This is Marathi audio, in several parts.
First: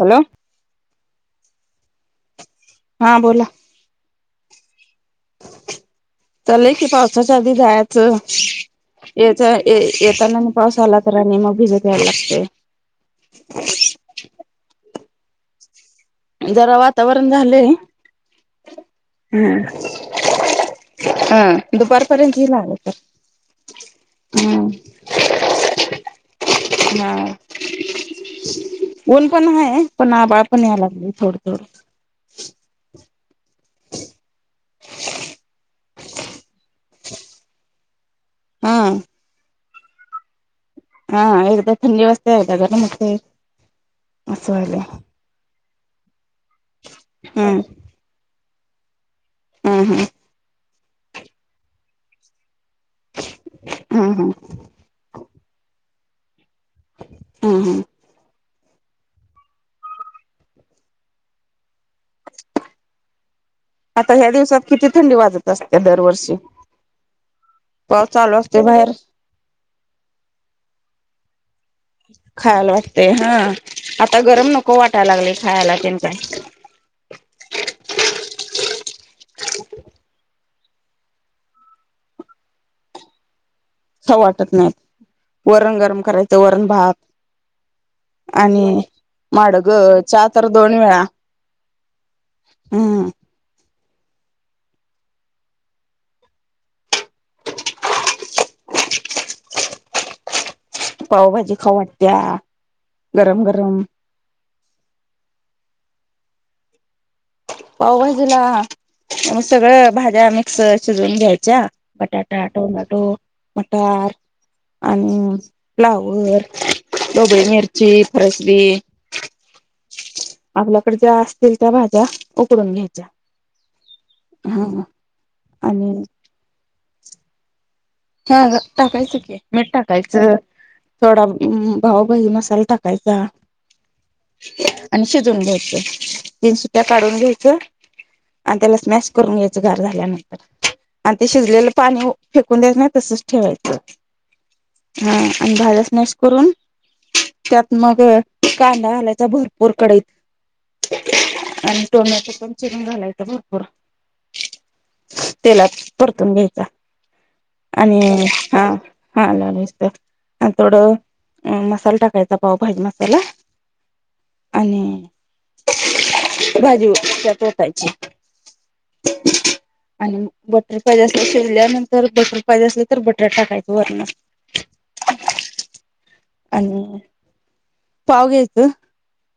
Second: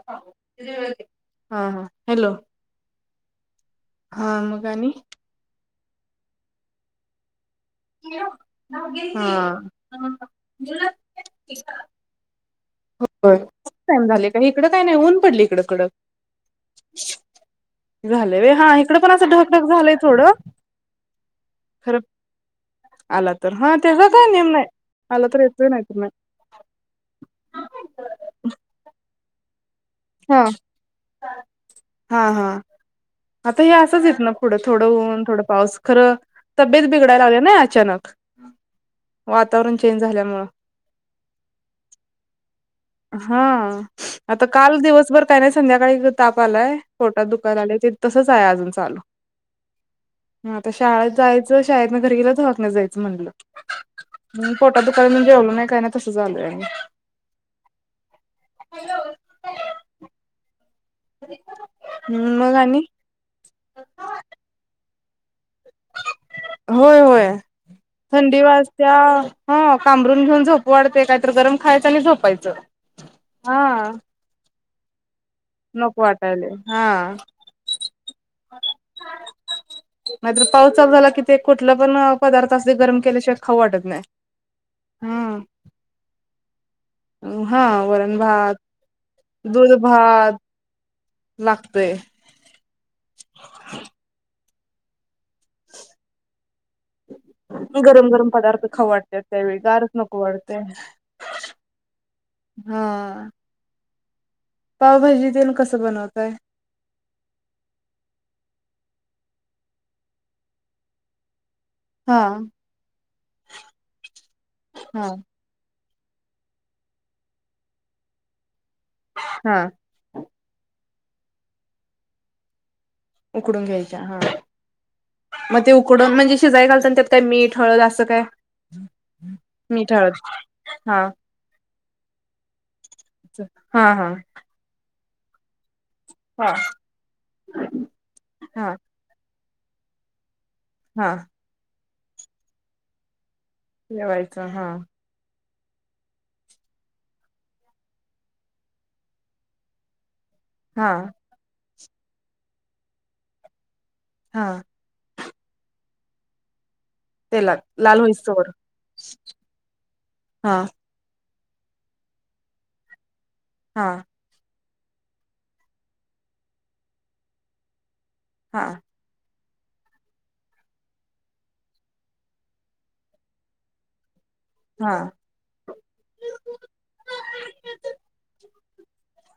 हॅलो हा. हा. हॅलो. हा. बोला. हा. निघाली? चाललेय की. पावसाच्या आधी जात- -ते. हा येचा येताना आणि पाऊस आला तर, आणि मग भिजत यायला लागत. हो. [unintelligible] टाइम झाले का? इकडं काय नाही. ऊन पडली इकडं कडक. जरा वातावरण झालंय झाल व्हय. हा. इकड पण असं ढगढग झालंय थोडं. हा. खरं दुपारपर्यंत येइल आला तर. आला तर. हा. तेचा काय नेम नाही. आला तर येतो नाहीतर नाही. हा. ऊन पण आहे. पण हा आभाळ पण याया लागलय. थोडं थोडं. हा. हा. आता हे असचयेत ना पुढं? थोडं ऊन. थोडं पाऊस. खरं तब्येत बिघडायला लागले ना अचानक? हा वातावरण चेंज झाल्यामुळ. हा. एकदा थंडी वाजते. एकदा गरम होत. हां. आता काल दिवसभर काही नाही. संध्याकाळी ताप आलाय. पोटात दुकाय हम्म लागलं ते- तसंच आहे अजून चालू. हं. हं. म आता शाळेत जायचय. शाळेतन घरी गेल तर [unintelligible] जायचं हम्म हम्म [unintelligible] पोटात दुखायल म्हणून जेवलो नाही काय नाही. तसं झालय म. हम्. हम्म. हॅलो. हम्म. मग आणि? आता ह्या दिवसात किती थंडी वाजल? होय. पाऊस चालू थंडी असतोय बाहेर वाजत्या- हं. पांघरूण घेऊन झोपू वाटतंय. काहीतरी गरम खायचं आणि झोपायचं. खायला वाटते हा. आता गरम नको वाटायला लागलय. खायाला ते पण. गरम हां. ह नाहीतर पाऊस चालू झाला कि, ते कुठला पण पदार्थ अस ते गरम केल्याशिवाय खाऊ वाटत नाही. खाऊ वाटत नाही. हम्म वरण गरम करायचं. वरण भात हा वरण भात आणि- माडग. दूध चा भात तर दोन वेळा. लागतोय. हं. गरम गरम पदार्थ खावडते त्यावेळी गारच नको वाडते. पावभाजी खाऊ वाटत्या गरम गरम. पावभाजी तेन कसं बनवतय. पावभजूला मग सगळं भाज्या मिक्स शिजवून घ्यायच्या. हा बटाटा, टोमटो, मटर, हा आणि फ्लावर, डोबळे मिरची, परसबी, हा. आपल्याकडे ज्या असतील त्या भाज्या उकडून घ्यायच्या. उकडून घ्यायच्या ह हा मग ते आणि उकडून म्हणजे शिजाई घालत त्यात काय मीठ हळद असं काय हा टाकायचं की मीठ टाकायचं. हा थोडा भाऊभही मसाला टाकायचा. हा हा. आणि शिजून घ्यायचं. हा तीन सु्ट्या काढून घ्यायच. आणि हा त्याला स्मॅश करून घ्यायचं गार झाल्यानंतर हा आणि ते शिजलेलं पाणी फेकून द्याय नाही तसच ठेवायचं. ठेवायच हा. हा आणि भाजच मॅच करून त्यात मग कांदा घालायचा भरपूर कढईत, हा आणि टोमॅटो पण चिरून घालायचं भरपूर हा. त्याला परतून घ्यायचा. ते लाग आणि हा हा लालूच तर हा थोडं अ मसाला टाकायचा पाव भाजी मसाला हा. आणि भाजीच्या पोटयची हा. आणि बटर पाहिजे असेल तर शिरल्यानंतर बटर पाहिजे असले तर बटर टाकायचं वरण हा. आणि पाव घ्यायचं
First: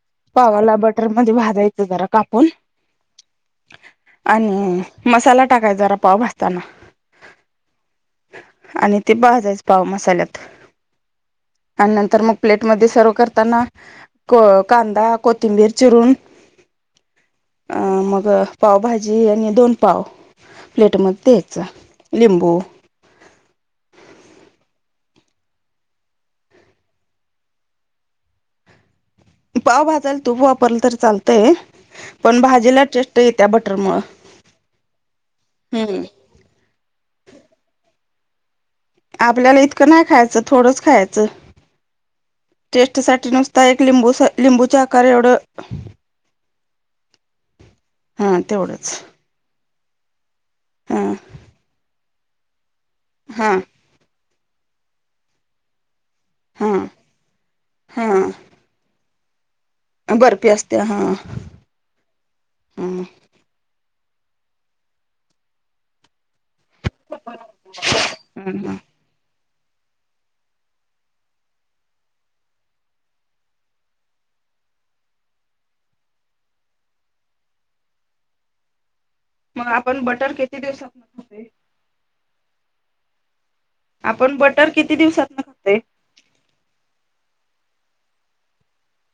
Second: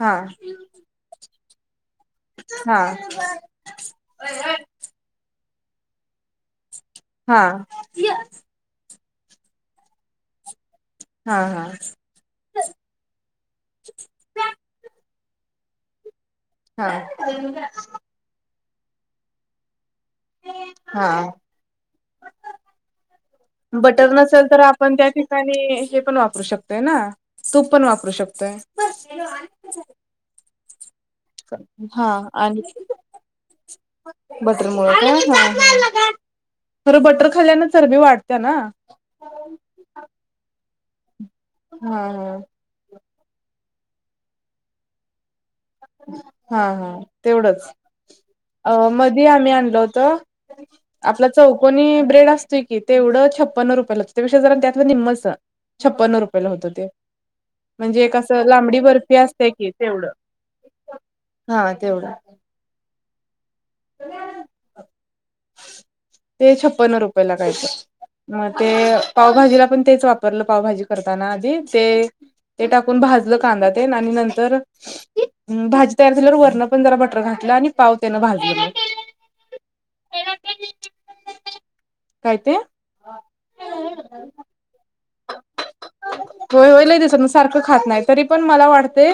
हा पावाला बटर, र मध्ये भाजायचं जरा कापून हा हा आणि मसाला टाकायचचा जरा पाव भासताना. हा. आणि ते भाजायच पाव मसाल्यात हा आणि नंतर मग. प्लेटमध्ये सर्व करताना कांदा कोथिंबीर चिरून हा अं मग पावभाजी आणि दोन पाव हा प्लेटमध्ये द्यायच लिंबू, बटर नसेल तर आपण त्या ठिकाणी हे पण वापरू शकतोय ना. तूप पण वापरू शकतोय. पाव भाजायला तूप वापरलं तर चालतंय हा पण भाजीला टेस्ट येत्या बटरमुळ. बटर मु खरं बटर खाल्ल्यान चरबी वाढत्या ना. आपल्याला इतकं नाही खायचं थोडंच खायचं. हम् हम. टेस्ट साठी नुसता एक लिंबू लिंबूचा आकार एवढं हा हा तेवढच हा अ तेवढंच मधी आम्ही आणल होत. हा आपला चौकोनी ब्रेड असतोय की, तेवढं हा छप्पन्न रुपयाला त्यापेक्षा जरा त्यात निम्मच, छप्पन्न रुपयाला होतं हा ते म्हणजे एक असं हा लांबडी बरं फी असत्या की, तेवढ. बर्फी असत्या हा हा तेवढं हम्म त ते छप्पन्न रुपये ला काय तरी, मग ते ह पावभाजीला पण तेच वापरलं, पावभाजी करताना आधी ते ते टाकून भाजलं कांदा तेन आणि नंतर भाजी तयार झाल्यावर, वरनं पण जरा बटर घातलं आणि पाव त्यानं भाजले मग आपण बटर किती दिवसात काय ते? आपण बटर किती दिवसात खातोय होय होई लय दिवसांत, सारखं खात नाही तरी पण मला वाटते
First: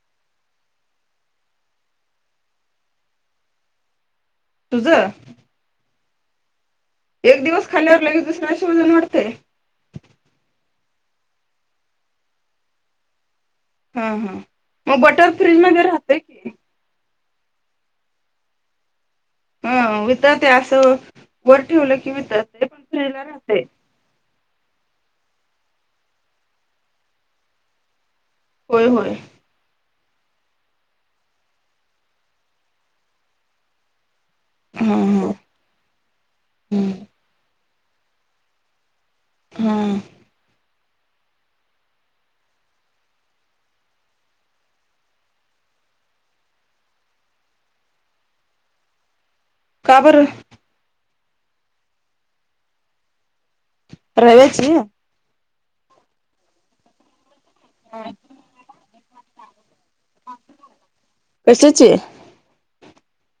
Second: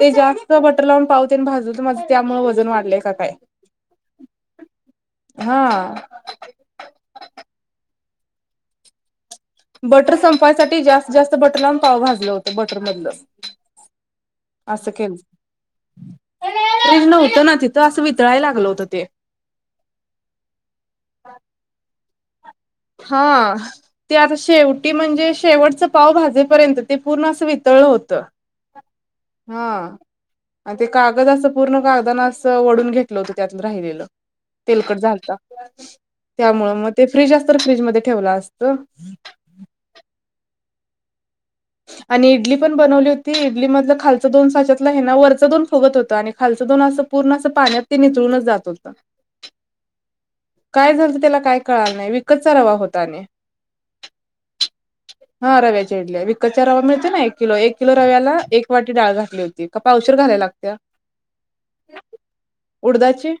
तेत बटर लावून पावते भाजून, तर माझ त्यामुळे वजन वाढलंय का काय तुझं? हा एक दिवस खाल्यावर लगेच दुसऱ्या दिवशी वजन वाढतय. बटर संपायसाठी जास्त जास्त बटर लावून पाव भाजलं होतं, बटर मधलं हा हा मग बटर फ्रीज मध्ये राहतेय की, त नव्हतं ना तिथं असं वितळाला लागलं होतं ते. हा वितळतय, असं वर ठेवलं की वितळतय. पण फ्रीजला हा राहतय ते आता शेवटी म्हणजे शेवटचं पाव भाजेपर्यंत, ते पूर्ण असं वितळल होतं. होय होय हा आणि ते कागद असं पूर्ण कागदाना असं वडुन घेतलं होतं, त्यातून राहिलेलं. तेलकट हा झालता, त्यामुळ हा मग ते फ्रीज असत फ्रीज म ठेवलं असत. हा आणि इडली पण बनवली होती, इडली मधलं खालचं दोन साचातल आहे ना, वरचं दोन फुगत होत आणि खालचं दोन अस पूर्ण असं पाण्यात ते निचळूनच जात होतं. का बर? काय झालंत त्याला काय कळाल नाही, विकतचा रवा होता आणि रव्याची? हा रव्याच्या इडल्या, विकतच्या रवा मिळत ना एक किलो, एक किलो रव्याला एक वाटी डाळ घातली होती. का पावशीर घालाय लागत्या? कशाची उडदाची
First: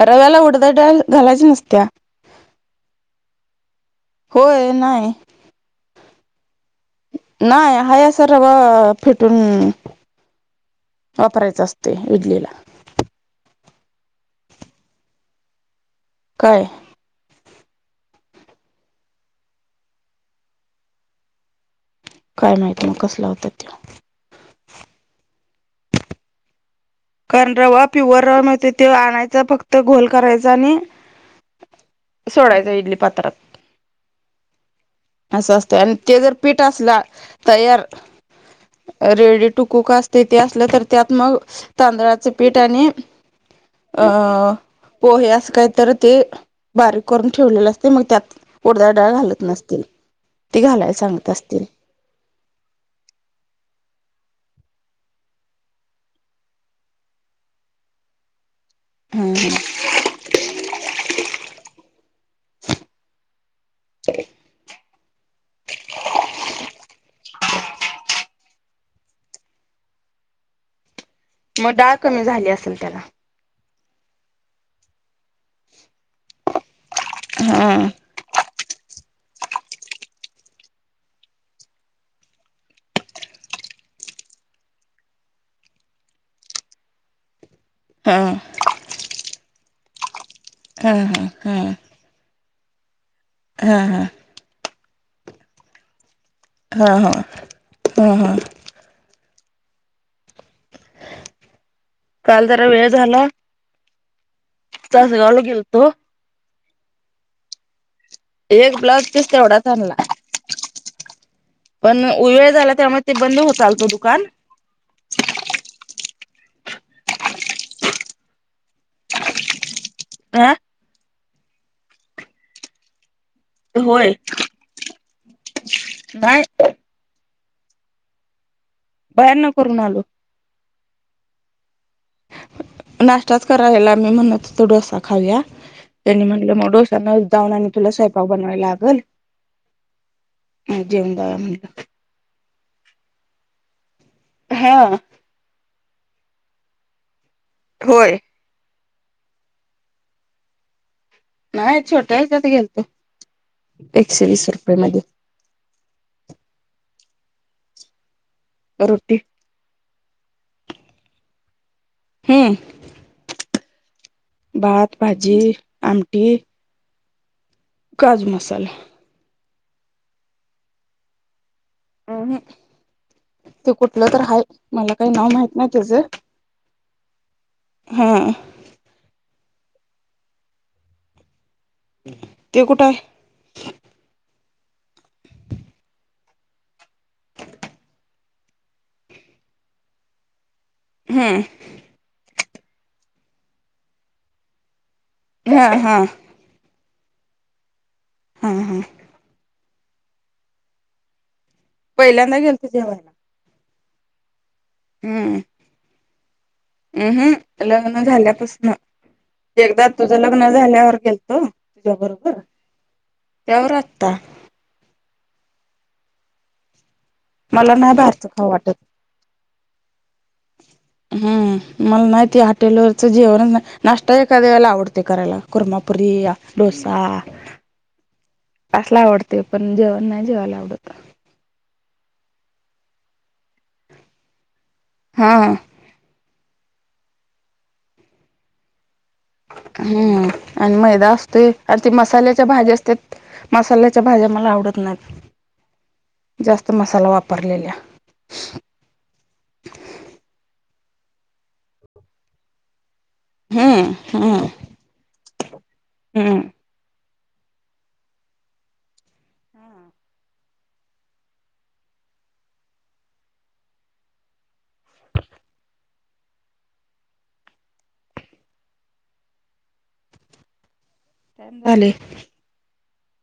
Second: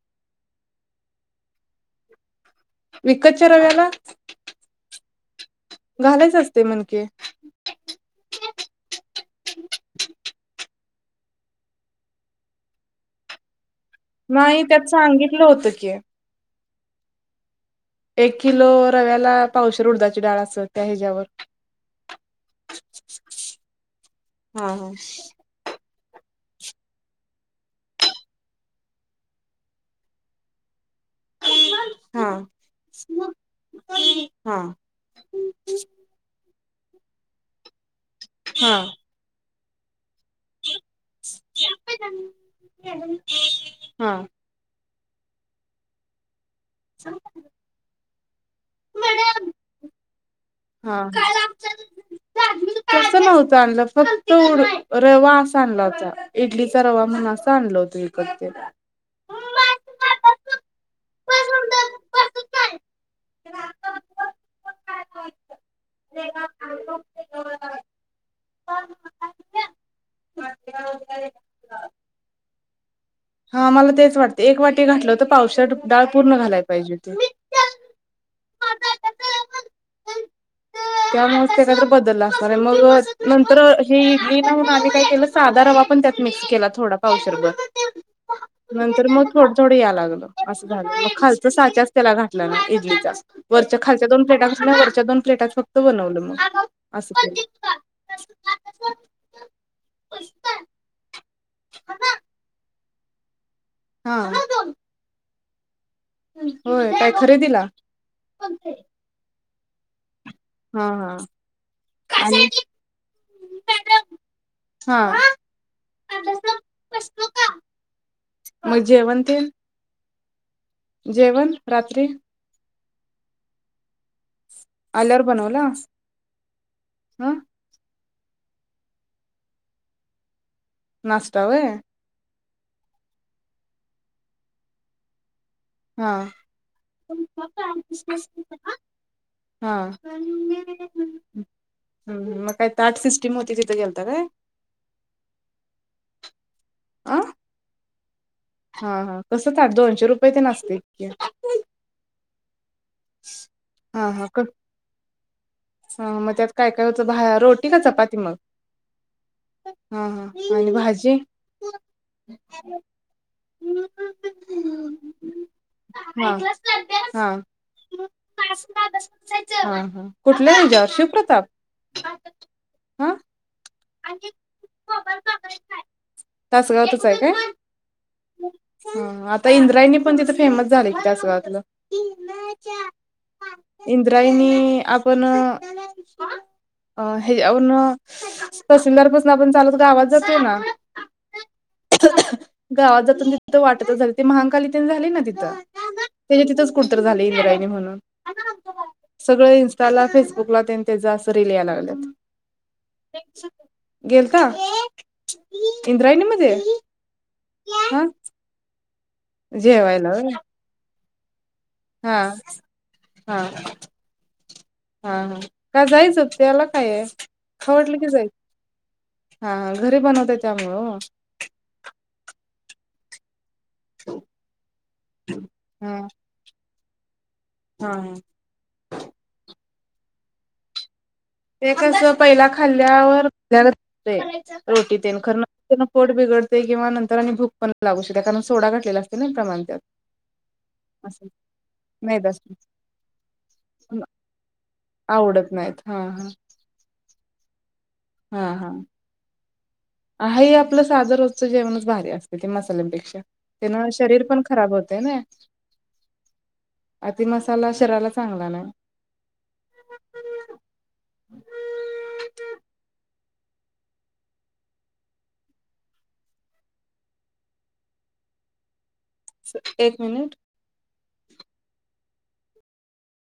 रव्याला उडदाची डाळ घालायची नसत्या. विकतच्या रव्याला? होय नाही घालायच असतय म्हण की, नाही आहे असा रवा फिटून वापरायचं असतोय ईडलीला नाई त्यात सांगितलं होतं की, काय? एक किलो रव्याला पावशेर उडदाची डाळ असेल, त्या ह्याच्यावर काय माहिती मग, कसला होता त्यो. हा, हा. कारण रवा प्युअर रवा मिळत त्यो आणायच फक्त गोल करायचा आणि हा, सोडायचा इडली पात्रात हा असं असतंय आणि ते जर पीठ असला, तयार हा रेडी टू कुक अस तेथे असलं तर त्यात मग, तांदळाचं पीठ आणि हा अं पोहे असं काहीतर ते, बारीक करून ठेवलेले असतय, मग त्यात उडदाची डाळ घालत नसतील. ती घालायला हा. सांगत असतील तसं नव्हतं आणलं, फक्त रवा अस आणला होता. इडलीचा रवा म्हणून असा आणलं होत इकत ते. हम्म, हम. [unintelligible] मग डाळ कमी झाली असेल त्याला. हा मला तेच वाटतय, एक वाटी घातलं तर पावशेर डाळ पूर्ण घालायला पाहिजे होती. हां. त्यामुळं त्येच्यात बदलला असणार हाय, मग नंतर अ, ही इडली येईना म्हणून आम्ही काय केलं साधा रवा पण त्यात मिक्स केला, थोडा पावशरभर. [unintelligible] नंतर मग थोडं -थोडं याय लागलं, असं झालं. हा मग हा खालच हा. साच्याच त्याला घातलं म इडलीचा. हा वरच्या, हा खालच्या दोन प्लेटां वरच्या दोन प्लेटात फक्त बनवलं मग. हाहा, असं केलं हाहा. [unintelligible] काल जरा वेळा झाला. हा. तासगावला गेलतो. होय, काय खरेदीला? एक ब्लाउज पीस तेवढाच आणला. हा हा पण, आणि वेळ झाला त्यामुळ ते बंद होत आलत दुकान. हा, म जेवण तेण? आं जेवण रात्री. होय. आल्यावर बनवल, नाही हं. बाहेरन करून आलो. नास्ता व्हय. नास्ताच करा हेला, मी म्हणत होतो डोसा खाऊया हा त्यांनी म्हटलं म डोसा नाही, जाऊन आणि तुला स्वयपाक बनवाय लागल. हा. मग जेवून जाऊया म्हणलं. हम, मग काय ताट सिस्टीम होती, तिथं गेलता काय? हा. अं. होय. हा, हा कसं ताट? दोनशे रुपये तेन असतंय की. नाही, छोट्या हच्यात गेलतो, हा एकशे हा वीस रुपये मध्ये. हा, मग त्यात काय, काय होतं, बा रोटी का चपाती मग? रोटी. हा, हा आणि भाजी? हं. भात, भाजी, आमटी. हा हा, काजू मसाला [unintelligible] कुठल्या हेच्यावर शिवप्रताप? अहं, हा ते कुठलं तर आहे, मला काही नाव माहित नाही त्येचं. होय काय? आता इंद्रायणी पण तिथे फेमस झाले, [unintelligible] ते कुठे आहे? इंद्रायनी.. आपण अ हे- तहसिलदार पासून आपण चालत गावात जातोय ना- हं. गावात जातन तिथं वाटतच झाले, ते महाकाली तेन झाली ना तिथ- ह, हं. त्याच्या तिथंच कुठतर झाले इंद्रायणी म्हणून, हा हा सगळे- त्याला फेसबुकला तेन त्याचा असं रील याय लागलय. पहिल्यांदा गेलतो जेवायला. गेलता? हम, इंद्रायणीमध्ये ह, ह, लग्न हा झाल्यापासन. एकदा जेवायला तुझं होय लग्न झाल्यावर गेलतो तुझ्या हा बरोबर, हा त्यावर आता. हा, हा, का जायचं तेला काय आहे. मला खाऊ नाही वाटलं की, जाय- बाहेरचं खाऊ वाटत हा, घरी बनवताय त्यामुळं ओ. हम्म. मला नाही ती हॉटेलवरचं जेवण, नाष्टता एखाद्या वेळेला आवडते करायला, हा कुरमापुरी या- डोसा- हा. असला आवडतेशय, पण जेवण नाही जेवायला आवडत. ते कस पहिला खाल्ल्यावर [unintelligible] रोटी तेन खर- हा पोट बिघडतय किंवा नंतर आणि भूक पण लागू शकते. कारण, सोडा घाटलेला अस- हम्म आणि मैदा असं असतोय, आणि ते मैदाच मसाल्याच्या भाज्या असत्यात- मसाल्याच्या भाज्या मला आवडत नाही. आवडत नाहीत. हा, हा. जास्त मसाला वापरलेल्या. हा, हा. हाय हे आपलं साधं रोजचं जेवणच भारी असतय, ते मसाल्यांपेक्षा. ते ना हम्म शरीर पण हम्म खराब होतय नाही. हम्म. अति मसाला शरीराला चांगला नाही. [inaudible] सर एक मिनिट? [unintelligible] झाले